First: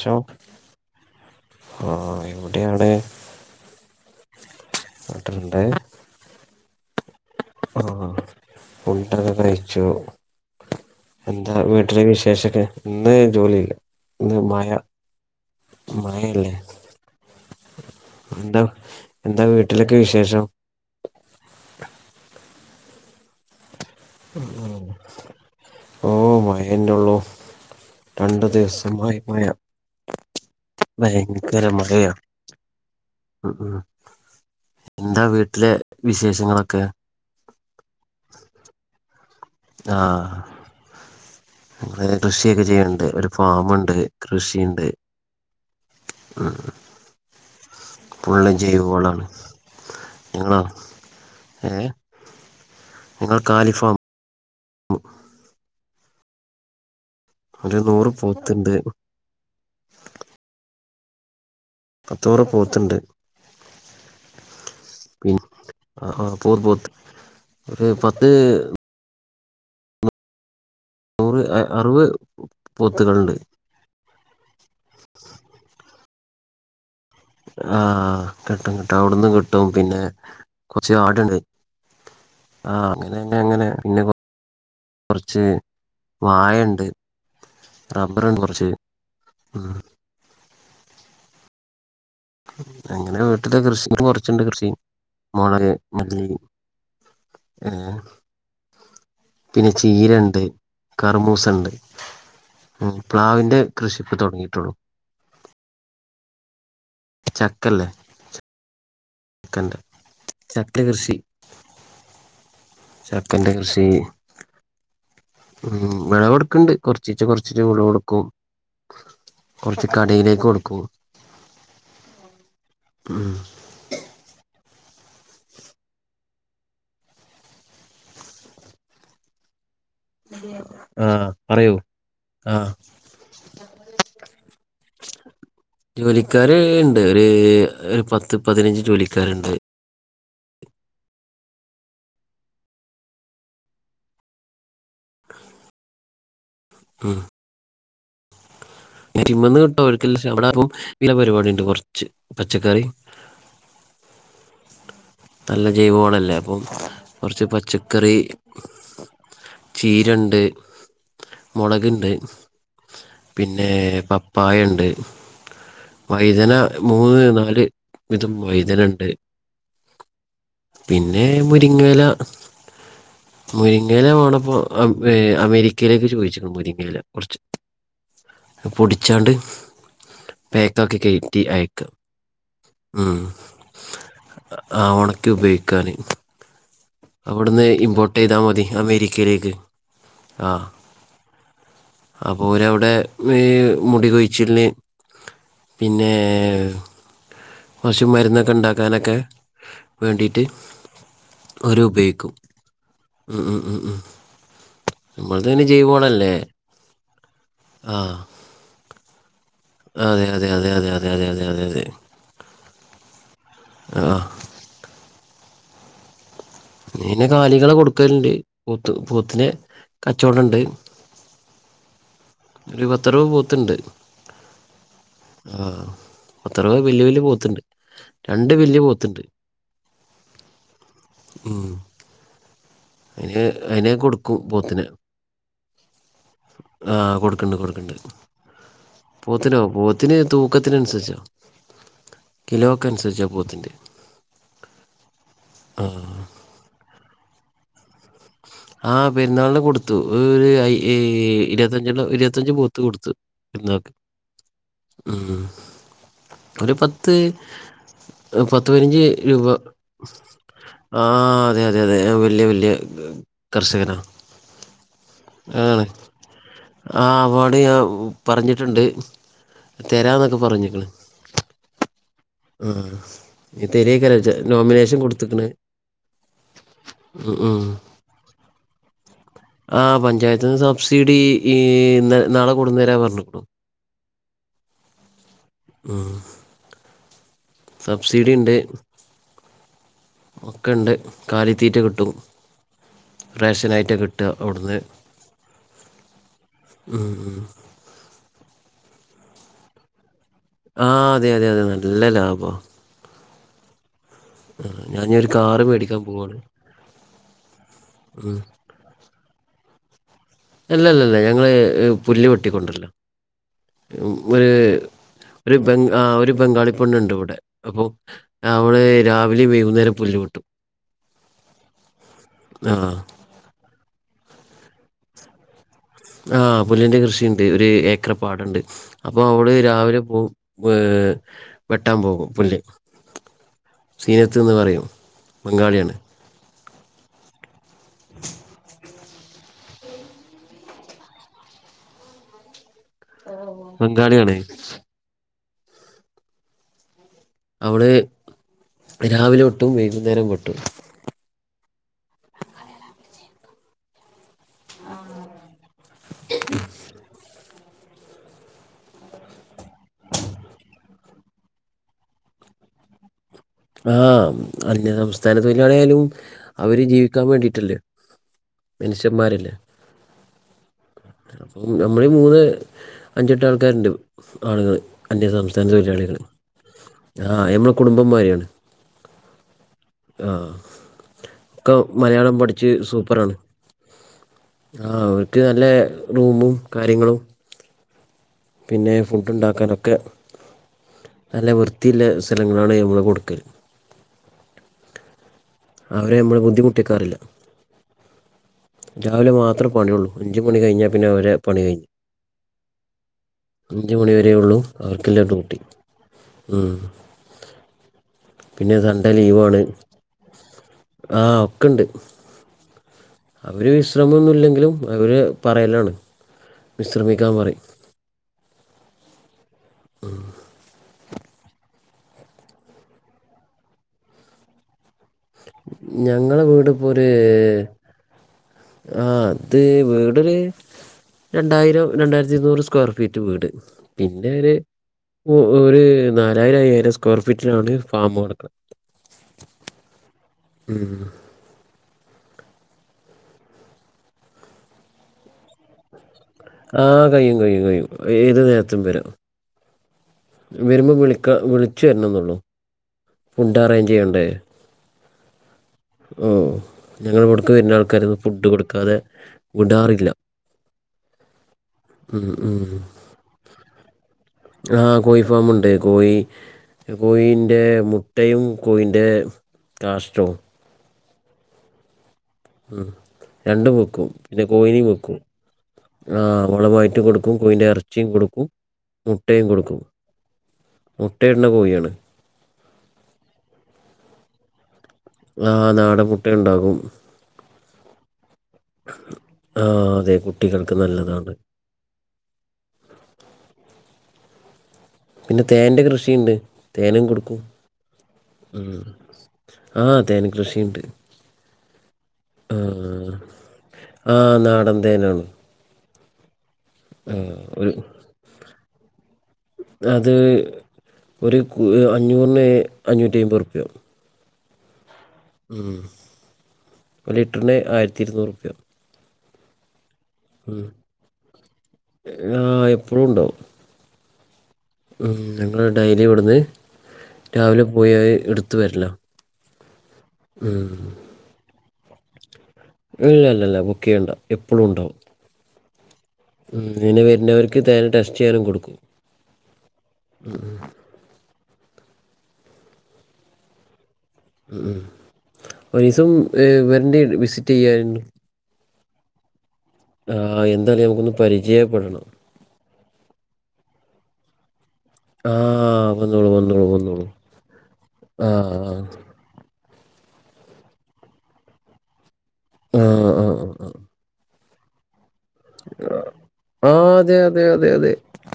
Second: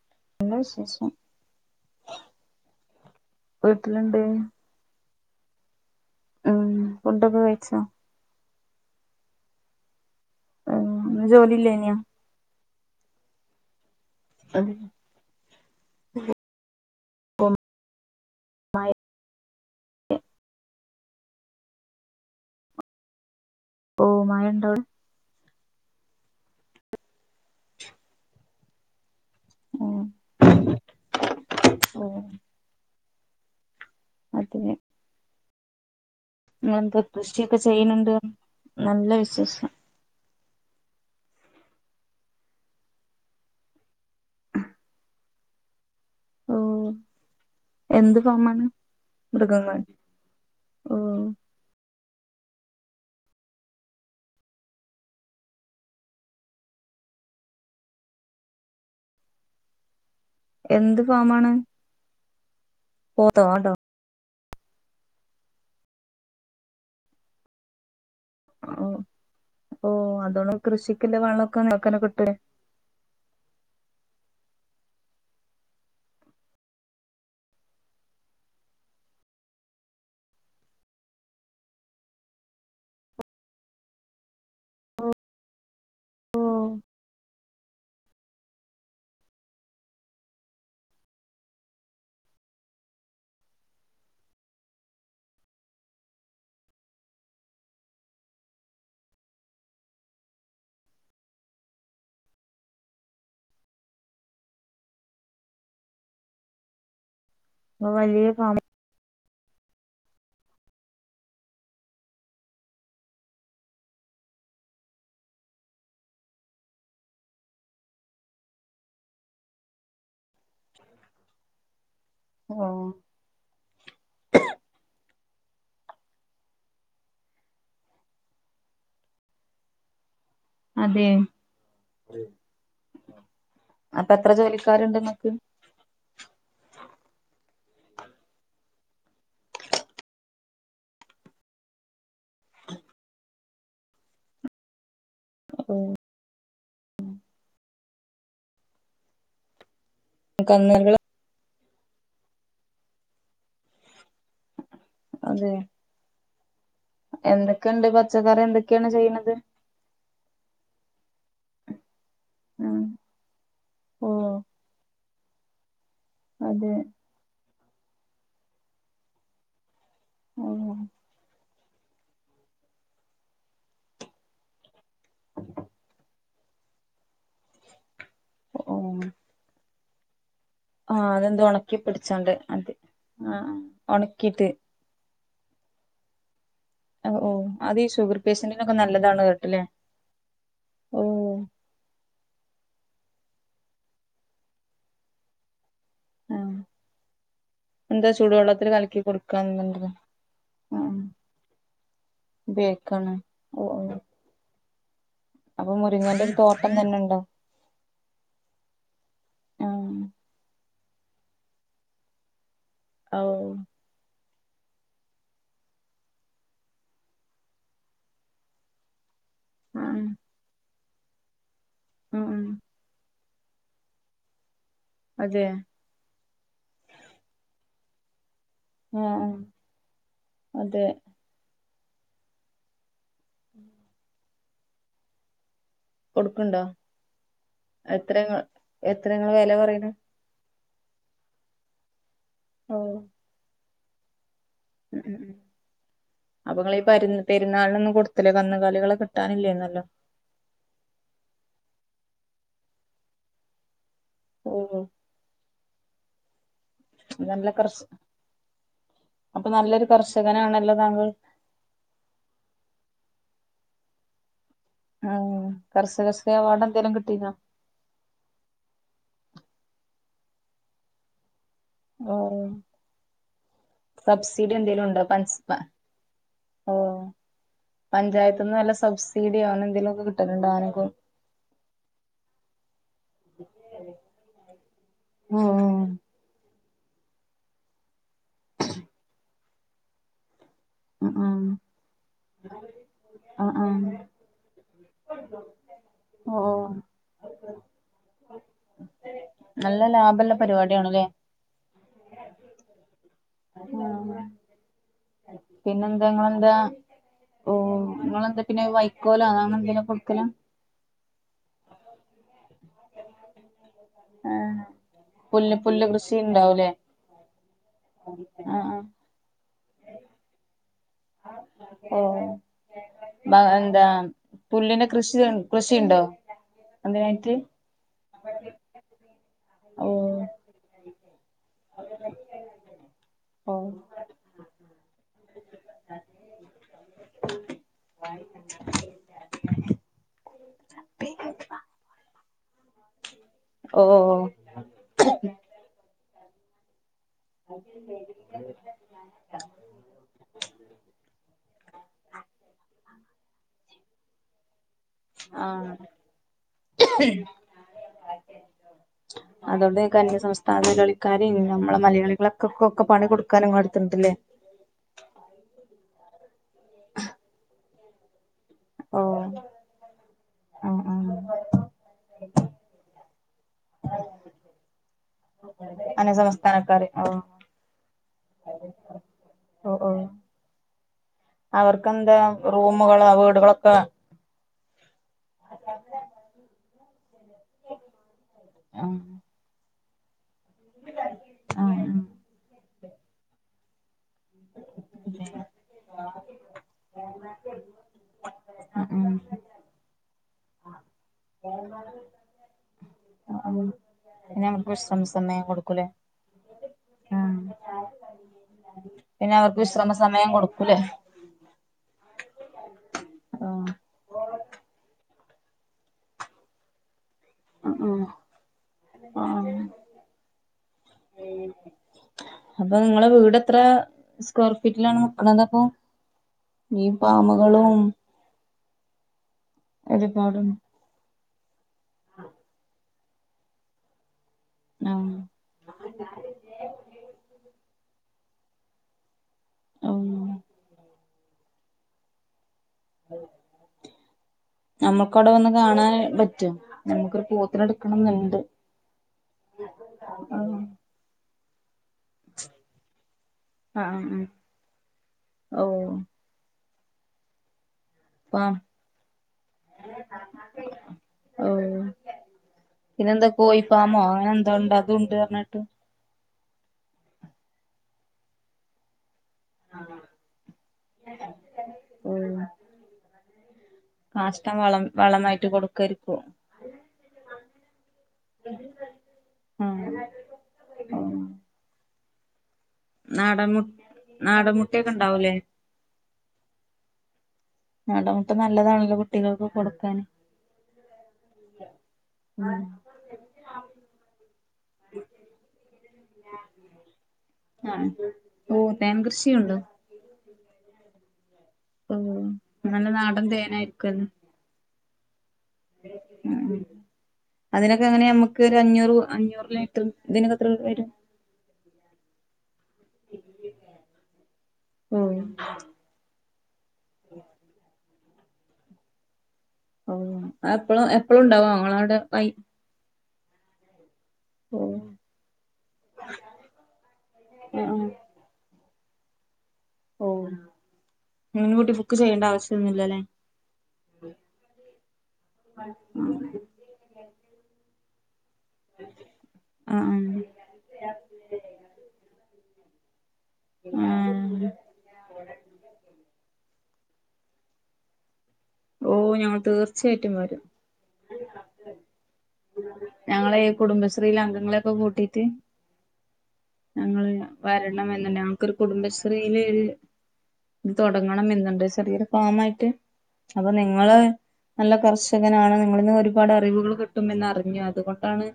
ശൊ നല്ല വിശേഷം ആഹ് ഈ കുട്ടി എവിടെ? വീട്ടിലുണ്ട് ട്ടുണ്ട്. ഉം ഫുഡൊക്കെ കയ്ച്ചോ? ഫുഡൊക്കെ കയ്ച്ചു ഇന്ന് എന്താ ജോലിയില്ലേനോ വീട്ടില് വിശേഷൊക്കെ? ഇന്ന് ജോലിയില്ല ഇന്ന് മയ മഴല്ലേ. എന്താ എന്താ വീട്ടിലൊക്കെ വിശേഷം ഓ മഴണ്ടോ ഉം. അവിടെ ഓ മഴേനൊള്ളു രണ്ടു ദിവസമായി മഴ ഭയങ്കര ഓ മഴയ ഉ ഉ [unintelligible] എന്താ വീട്ടിലെ വിശേഷ ഇങ്ങളെന്താ കൃഷിയൊക്കെ ചെയ്യുന്നുണ്ട് പറഞ് നല്ല വിശേഷം ആഹ് അഹ് കൃഷിയൊക്കെ ചെയ്യണ്ട് ഒരു ഫാമുണ്ട് കൃഷിയുണ്ട് ഓ ഉം എന്ത് ഫുള്ള് ഫാമാണ് ജൈവ വളാണ് മൃഗങ്ങൾ ഞങ്ങളാ ഓ ഏഹ് നിങ്ങളെ കാലിഫാം [unintelligible] ഒരു നൂറ് പോത്ത്ണ്ട് എന്ത് ഫാമാണ് പത്തൂറ പോത്തുണ്ട് പോത്തോ ആടോ പി ആഹ് ആഹ് പോത് പോത്ത് ഒരു പത്ത് ഓ ഓ അതോണം കൃഷിക്കില്ല നൂറ് വള്ളൊക്കെ ഇങ്ങക്കന്നെ അറുപത് കിട്ടു പോത്തുകളുണ്ട് ആഹ് കിട്ടും കിട്ടോ അവിടന്നും കിട്ടും പിന്നെ കൊറച്ച് ആട്ണ്ട് ആഹ് അങ്ങനെ അങ്ങനെ പിന്നെ കുറച്ച് ഓ വാഴണ്ട് റബ്ബറുണ്ട് കുറച്ച് ഉം അങ്ങനെ വീട്ടില് കൃഷി കുറച്ചുണ്ട് കൃഷി മുളക് മല്ലി ഏഹ് പിന്നെ ചീരണ്ട് കറുമൂസണ്ട് പ്ലാവിവിന്റെ കൃഷി ഇപ്പൊ തുടങ്ങിയിട്ടുള്ളൂ ച വലിയേ ഫാം കണ്ട് ചക്ക കൃഷി ചക്കന്റെ കൃഷീ ഉം വിളവ എടുക്കണ്ട് കൊറച്ചീച്ചെ കൊറച്ചീച്ചെ വിളവ കൊടുക്കും കുറച്ച് കടയിലേക്ക് കൊടുക്കും ആഹ് ഉം അതെ ആഹ് അറിയൊ ആഹ് അപ്പൊ എത്ര ജോലിക്കാരുണ്ട് ഇങ്ങക്ക് ജോലിക്കാര് ഇണ്ട് ഒരു ഒരു പത്ത് പതിനഞ്ച് ജോലിക്കാരുണ്ട് ഓ ഉം ഇതിമന്നു കിട്ടും ഒര്ക്ക [unintelligible] കന്നുകാലികള്. വില പരിപാടി ഉണ്ട് കുറച്ച് പച്ചക്കറി [inaudible] അതെ നല്ല ജൈവമാണല്ലേ അപ്പം കുറച്ച് എന്തൊക്കെയുണ്ട് പച്ചക്കറി എന്തൊക്കെയാണ് ചെയ്യണത് ചീരണ്ട് മുളക്ണ്ട് ഉം പിന്നെ ഓ പപ്പായുണ്ട് വൈദന അത് മൂന്ന് നാല് വീതം വൈദന ഉണ്ട് ഓ പിന്നെ മുരിങ്ങയില മുരിങ്ങയില വേണപ്പൊ ഏഹ് അമേരിക്കയിലേക്ക് ചോദിച്ചി മുരിങ്ങയില കുറച്ച് ഓ പൊടിച്ചാണ്ട് പാക്കാക്കി ആഹ് കയറ്റി അതെന്ത് ഒണക്കി അയക്കാം പൊടിച്ചാണ്ട് അത് ആഹ് ഒണക്കീട്ട് ആഹ് ഒണക്കി ഉപയോഗിക്കാന് ഓ അവിടുന്ന് അത് ഈ ഇമ്പോർട്ട് ഷുഗർ ചെയ്താൽ മതി പേഷ്യന്റിനൊക്കെ നല്ലതാണ് അമേരിക്കയിലേക്ക് കേട്ടില്ലേ ആഹ് ഓ അപ്പോ ഓരവിടെ വേ മുടി കൊഴിച്ചലിന് പിന്നേ ആ കൊറച്ചു എന്താ മരുന്നൊക്കെ ചൂടുവെള്ളത്തിൽ കലക്കി ഇണ്ടാക്കാനൊക്കെ കൊടുക്കാന്നുണ്ടല്ലോ വേണ്ടിയിട്ട് ആ ഓര് ഉപയോഗിക്കും ഉപയോഗിക്കാണ് ഉം ഓ ഓ ഉം ഉം നമ്മളത് തന്നെ അപ്പൊ മുരിങ്ങന്റെ ഒരു തോട്ടം തന്നെ ഇണ്ടോ ആഹ് ആ അതെ അതെ അതെ അതെ അതെ അതെ അതെ അതെ അതെ ഓഹ് ആഹ് ഇന്നെ കാലികളെ കൊടുക്കലുണ്ട് പോത്ത് പോത്തിനെ ആ കച്ചവടണ്ട് ആ ഒര് പത്ത് അറുപത് പോത്ണ്ട് അതെ ആഹ് പത്ത്‌ അറുപത് വലിയ വലിയ പോത്ണ്ട് രണ്ട് വലിയ ആഹ് അതെ ഉം അതിന് അയിനെ കൊട്ക്കും പോത്തിനെ കൊടുക്കണ്ടോ ആഹ് കൊടുക്കണ്ട് കൊടുക്കണ്ട് എത്ര എത്ര നിങ്ങള് വില പോത്തിനോ പറയണ് പോത്തിന് തൂ ക്കത്തിനനുസരിച്ചാണ് കിലോക്ക് ഓ അനുസരിച്ചാ പോത്തിൻ്റെ ഉം ഉം അപ്പൊ നിങ്ങള് ഈ പര് പെരുന്നാളിനൊന്നും കൊട ത്തിലെ കന്നുകാലികളെ കിട്ടാനില്ലേനല്ലോ ഒര് അയി ഇരുപത്തഞ്ചണ്ണം ഇരുപത്തഞ്ച് പോത്ത് കൊടുത്ത് പെരു ന്നാൾക് ഓഹോ ഉം ഒര് പത്ത് നല്ല കർഷ പത്ത് പത്ത് പതിനഞ്ച് രൂപ അപ്പൊ നല്ലൊരു കർഷകനാണല്ലോ താങ്കൾ ആഹ് അതെ അതെ അതെ അതെ വലിയ വലിയ കർഷകരാ ആഹ് ആണ് കർഷകശ്രീ അവാർഡ് എന്തേലും ആഹ് കിട്ടീനോ പണിയാകും പറഞ്ഞിട്ടുണ്ട് തരാന്നൊക്കെ പറഞ്ഞിക്കണ് ഓഹ് ആഹ് തെരായ്‌കാരം സബ്സിഡി എന്തേലും നോമിനേഷൻ ഉണ്ടോ പഞ്ച് കൊടുത്ക്ണ് പ ഉം ഉം പഞ്ചായത്ത് ന്ന് വ ല്ല സബ്സ ആ പഞ്ചായത്ത് നിന്ന് സബ്സിഡി ഈ നാളെ കൊടുന്നേരാ പറഞ്ഞു ആഹ് സബ്സിഡി ഇണ്ട് ഒക്കെ ഇണ്ട് ആഹ് ആഹ് കാലിത്തീറ്റ കിട്ടും ആഹ് റേഷൻ ആയിട്ട ആഹ് കിട്ട അവിടുന്ന് ഓഹ് ഉം ഉം നല്ല ലാഭല്ല ആഹ് അതെ അതെ അതെ നല്ല ലാഭ [unintelligible] ആഹ് ഞാനൊരു കാറ് മേടിക്കാൻ പിന്നെന്താ പോവാണ് ഇങ്ങളെന്താ ഓഹ് നിങ്ങെളന്താ പിന്നെ വൈ കോല അങ്ങനെ ന്ടേലും കൊടുക്കല അല്ല അല്ല അല്ല ഞങ്ങള് പുല്ല് വെട്ടി ക്കൊണ്ടര്ല ആഹ് പുല്ല് ഒര് പുല്ല് ബംഗ കൃഷി ഒര് ഉണ്ടാവൂലേ ബംഗാളി പെണ്ണ്ണ്ട് ഇവിടെ അപ്പൊ ആഹ് ആഹ് അവള് രാവിലെയും വൈകുന്നേരം പുല്ല് വെട്ടും ഓഹ് ആഹ് ബ എന്താ പുല്ലിന്റെ കൃഷി കൃഷിയുണ്ടോ അതിനായിട്ട് ഒര് ഏക്കർ പ്പാടുണ്ട് അപ്പൊ അവള് ഓ രാവിലെ പോകും ഏഹ് വെട്ടാൻ പോകും പുല്ല് ഓ സീനത്ത് എന്ന് പറയും ബംഗാളിയാണ്. [inaudible] [inaudible] ഓ ബംഗാളിയാണ് അവള് രാവിലെ വെട്ടും വൈകുന്നേരം വെട്ടും ആഹ് അതുകൊണ്ടേക്കു അന്യ സംസ്ഥാന കളിക്കാര് നമ്മള് മലയാളികളൊക്കെക്കെക്കെ പണി കൊടുക് ആഹ് അന്യ സംസ്ഥാന തൊഴിലാളിയായാലും അവര് ജീവിക്കാൻ വേണ്ടീട്ടല്ലേ? ഓ മന്ഷ്യമ്മാരല്ലേ? ആഹ് ആഹ് അപ്പം നമ്മളീ മൂന്ന് അഞ്ചെട്ട് ആൾക്കാര്ണ്ട് ആള്കള്, അന്യ സംസ് സ്ഥാന അന്യ തൊഴിലാളികള്. സംസ്ഥാനക്കാര് ഓ ആഹ് നമ്മള് കുടുംബം മാരിയാണ്. ഓ ഓ ആഹ്, ഒക്കെ അവർക്കെന്താ മലയാളം പഠിച്ച് റൂമുകളോ സൂപ്പറാണ്. വീടുകളൊക്കെ ആഹ് അവർക്ക് നല്ല റൂമും കാര്യങ്ങളും പിന്നെ ആഹ് ഫുഡ്ഡ്‌ ഇണ്ടാക്കാനൊക്കെ നല്ല ആഹ് വൃത്തിയില്ലെ സ്ഥലങ്ങളാണ് നമ്മള് കൊട്ക്കല്. ആഹ് അവരെ നമ്മള് ബുദ്ധിമുട്ടിക്കാറില്ല. ഉം രാവിലെ മാത്രെ പണിയുള്ളൂ. അഞ്ച് മണി കഴിഞ്ഞാ പിന്നെ അവരെ പണി കഴിഞ്ഞ്‌. ഉം അഞ്ച് മണി വരെയെ പിന്നെ ഇള്ളൂ അവർക്ക് വിശ്രമ അവർക്കുള്ള സമയം ഡ്യൂട്ടി. കൊടുക്കൂലേ ഉം. ആഹ് പിന്നെ സൺ‌ഡേ പിന്നെ ലീവു ആണ്. അവർക്ക് വിശ്രമ സമയം കൊടുക്കൂലേ ആഹ് ഒക്കെണ്ട്. ആഹ് അവര് വിശ്രമൊന്നില്ലെങ്കിലും അവര് പറയലാണ്, വിശ്രമിക്കാൻ പറയും. ഉം. ആഹ്. ആഹ്. അപ്പോ നിങ്ങളെ വീടെത്ര സ് ക്വയർ ഫീറ്റിലാണ് നിക്കണതപ്പോ? ഞങ്ങളെ വീട് ഇപ്പോ ഈ ഫാമുകളും ആഹ് അത് വീടൊരു ഒരുപാടും രണ്ടായിരം രണ്ടായിരത്തി ഇരുന്നൂറ് സ്ക്വയർ ഫീറ്റ് വീട്. പിന്നെയൊര് നൗ ഓഹ് ഒരു നാലായിരം അയ്യായിരം സ്ക്വയർ ഫീറ്റിലാണ് ഫാമ് കെടക്കണേ. ആന്നോ? ഉം. നമ്മക്കവിടെ വന്ന് കാണാൻ പറ്റ്വോ? ആ നമ്മക്കൊരു കഴിയും കഴിയും പോത്തിനെ കഴിയും എട്ക്കണന്ന്ണ്ട്. ഏത് വരുമ്പോ വിളിക്ക വിളിച്ചു വരണംന്നൊള്ളൂ. ഉം. ഫുഡ്ഡ് അറേഞ്ച് ആഹ് ചെയ്യണ്ടേ? ഓഹ് ഉം. ഞങ്ങളിവിട്ക്ക് വര്ണ ആൾക്കാരെയൊന്നും ഫുഡ്ഡ് പാം കൊട്ക്കാതെ വിടാറില്ല. ഉം ഉം. കോഴിഫാമോ അങ്ങനെ എന്തോ ഇണ്ട്, അതു ഇണ്ട് പറഞ്ഞിട്ട്? കോയി, കോയീൻ്റെ മുട്ടയും കോയിന്റേ കാഷ്ഠവും. ഏഹ്. ഉം. രണ്ടും വെക്കും പിന്നെ വളം കോഴിനെയും വെക്കും. വളമായിട്ട് കൊടുക്കായിരിക്കും ആഹ്. വളമായിട്ടും കൊടുക്കും കോഴിന്റെ എറച്ചിയും കൊടുക്കും, മുട്ടയും കൊടുക്കും. ആഹ് മുട്ടയിടുന്ന കോഴിയാണ്. നാടൻ മു, നാടൻമുട്ടയൊക്കെ ഇണ്ടാവൂല്ലേ? ആഹ് നാടൻമുട്ട ഇണ്ടാകും. നാടൻമുട്ട നല്ലതാണല്ലോ കുട്ടികൾക്ക് ആ കൊട്ക്കാന്. അതെ കുട്ടികൾക്ക് നല്ലതാണ് ആഹ്. പിന്നെ തേനിന്റെ കൃഷിണ്ട്. തേനും കൊടുക്കും. ആഹ് ഓ ഉം. തേൻ കൃഷിയുണ്ടോ ആഹ് തേൻ കൃഷിയിണ്ട്. ഓ നല്ല ആഹ്. നാടൻ തേനായിരിക്കുവല്ലോ ആഹ് നാടൻ തേനാണ്. ഉം. ആഹ് ഒരു അതിനൊക്കെ എങ്ങനെയാ നമുക്ക് ഒരഞ്ഞൂറ് അഞ്ഞൂറിനായിട്ട് അത് ഇതിനൊക്കെ എത്ര വരും? ഒരു കു അഞ്ഞൂറിന് അഞ്ഞൂറ്റി അയ്മ്പുർപ്യാവും. ഉം. ഉം ഒരു ലിറ്റർന് ആയിര്ത്തി ഇരുന്നൂറ്പ്യ ഓ എപ്പളും എപ്പളുണ്ടാവോ ഇങ്ങളാടെ പൈ ആഹ് എപ്പളുംണ്ടാവും ഓഹ് ഉം ഞങ്ങൾ ഡൈലി ഇവട്ന്ന് രാവിലെ ആഹ് ആഹ് പോയി എടുത്ത് വരല ഓ മുൻകൂട്ടി ബുക്ക് ചെയ്യേണ്ട ആവശ്യ ഇല്ലല്ലല്ല ബുക്കെയ്യണ്ട എപ്പളും ഇണ്ടാവും [unintelligible] ഉം ങ്ങനെ വെര്നോര്ക്ക് തേന് ടെസ്റ്റ് ചെയ്യാനും കൊടു ആഹ് ഉം ആഹ് ഉം ഒരീസം വെര്ണ്ടി വിസിറ്റെയ്യാൻ ഓ ഞങ്ങൾ തീർ ആഹ് എന്തായാലും ഞമ്മക്കൊന്ന് പരിചയപ്പെടണം ഞങ്ങളെയ് കുടുംബശ്രീയിലെ അംഗങ്ങളെയൊക്കെ കൂട്ടി റ്റ് ആഹ് വന്നോളൂ വന്നോളൂ വന്നോളൂ ഞങ്ങള് വരണമെന്നുണ്ട് ഞങ്ങൾക്കൊരു ആഹ് കുടുംബശ് ശ്രീലൊര് ത് തൊടങ്ങണം എന്ന്ണ്ട് ചെറിയൊരു ഫാമായിട്ട് ആഹ് ആഹ് അപ്പൊ ആഹ് നിങ്ങള് നല്ല കർഷ് ഷകനാണ് നിങ്ങളിന്ന് ആഹ് ഒരുപാട് അറിവുകള് ആഹ് അതെ കിട്ടുമെന്ന് അതെ അറിഞ്ഞു അതെ അതെ അതുകൊണ്ടാണ്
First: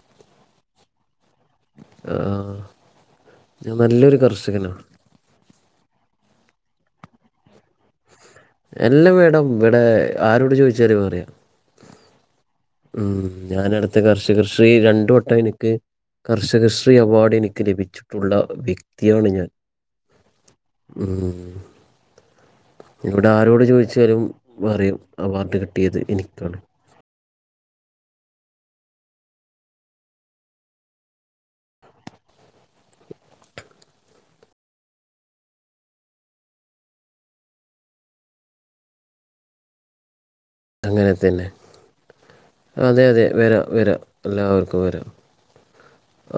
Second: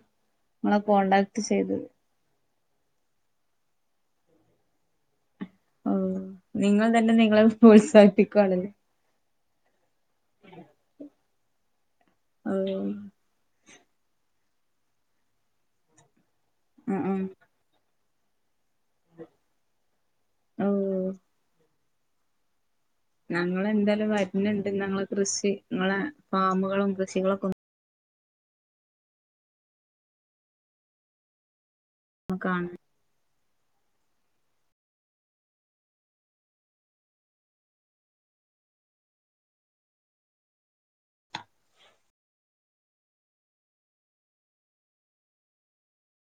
ങ്ങളെ കോണ്ടാക്ട് ചെയ്തത് ആഹ് ഞാൻ നല്ലൊരു കർഷകനാ ഔ നിങ്ങൾ തന്നെ നിങ്ങളെ പ്രോത്സാഹിപ്പി അല്ല മേഡം വ്വടെ ആരോട് ചോയ്ച്ചാലും അറിയാം ഓ ഉം ഞാനട്ത്ത കർഷകശ്രീ രണ്ടു വട്ടം എനിക്ക് കർഷകശ്രീ ആഹ് ആഹ് അവാർഡ് എനിക്ക് ലഭിച്ചിട്ടുള്ള വ്യ ക്തിയാണ് ഞാൻ ഓ ഉം ഇവിടെ ആരോട് ഞങ്ങളെന്തായാലും ചോദിച്ചാലും വരുന്നുണ്ട് പറയും ഞങ്ങളെ കൃഷി അവാർഡ് നിങ്ങളെ കിട്ടിയത് എനിക്കാണ് ഫാമുകളും കൃഷികളൊക്കെ ഇങ്ങക്കാണ് അങ്ങനെ തന്നെ അതെ അതെ വെരാം വെരാം എല്ലാവർക്കും വരാം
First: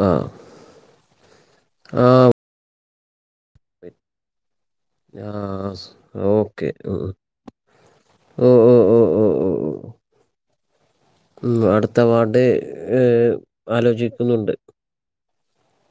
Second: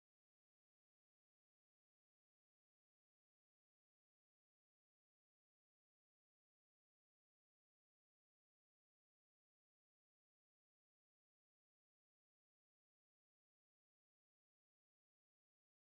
ആഹ് ആഹ് ആഹ് സ് അഹ് ഓക്കെ ഉം ഉം ഉം ഉം ഉം ഉം ഉം ഉം അടുത്ത അവാർഡ് ഇഹ് ആലോചിക്കുന്നുണ്ട്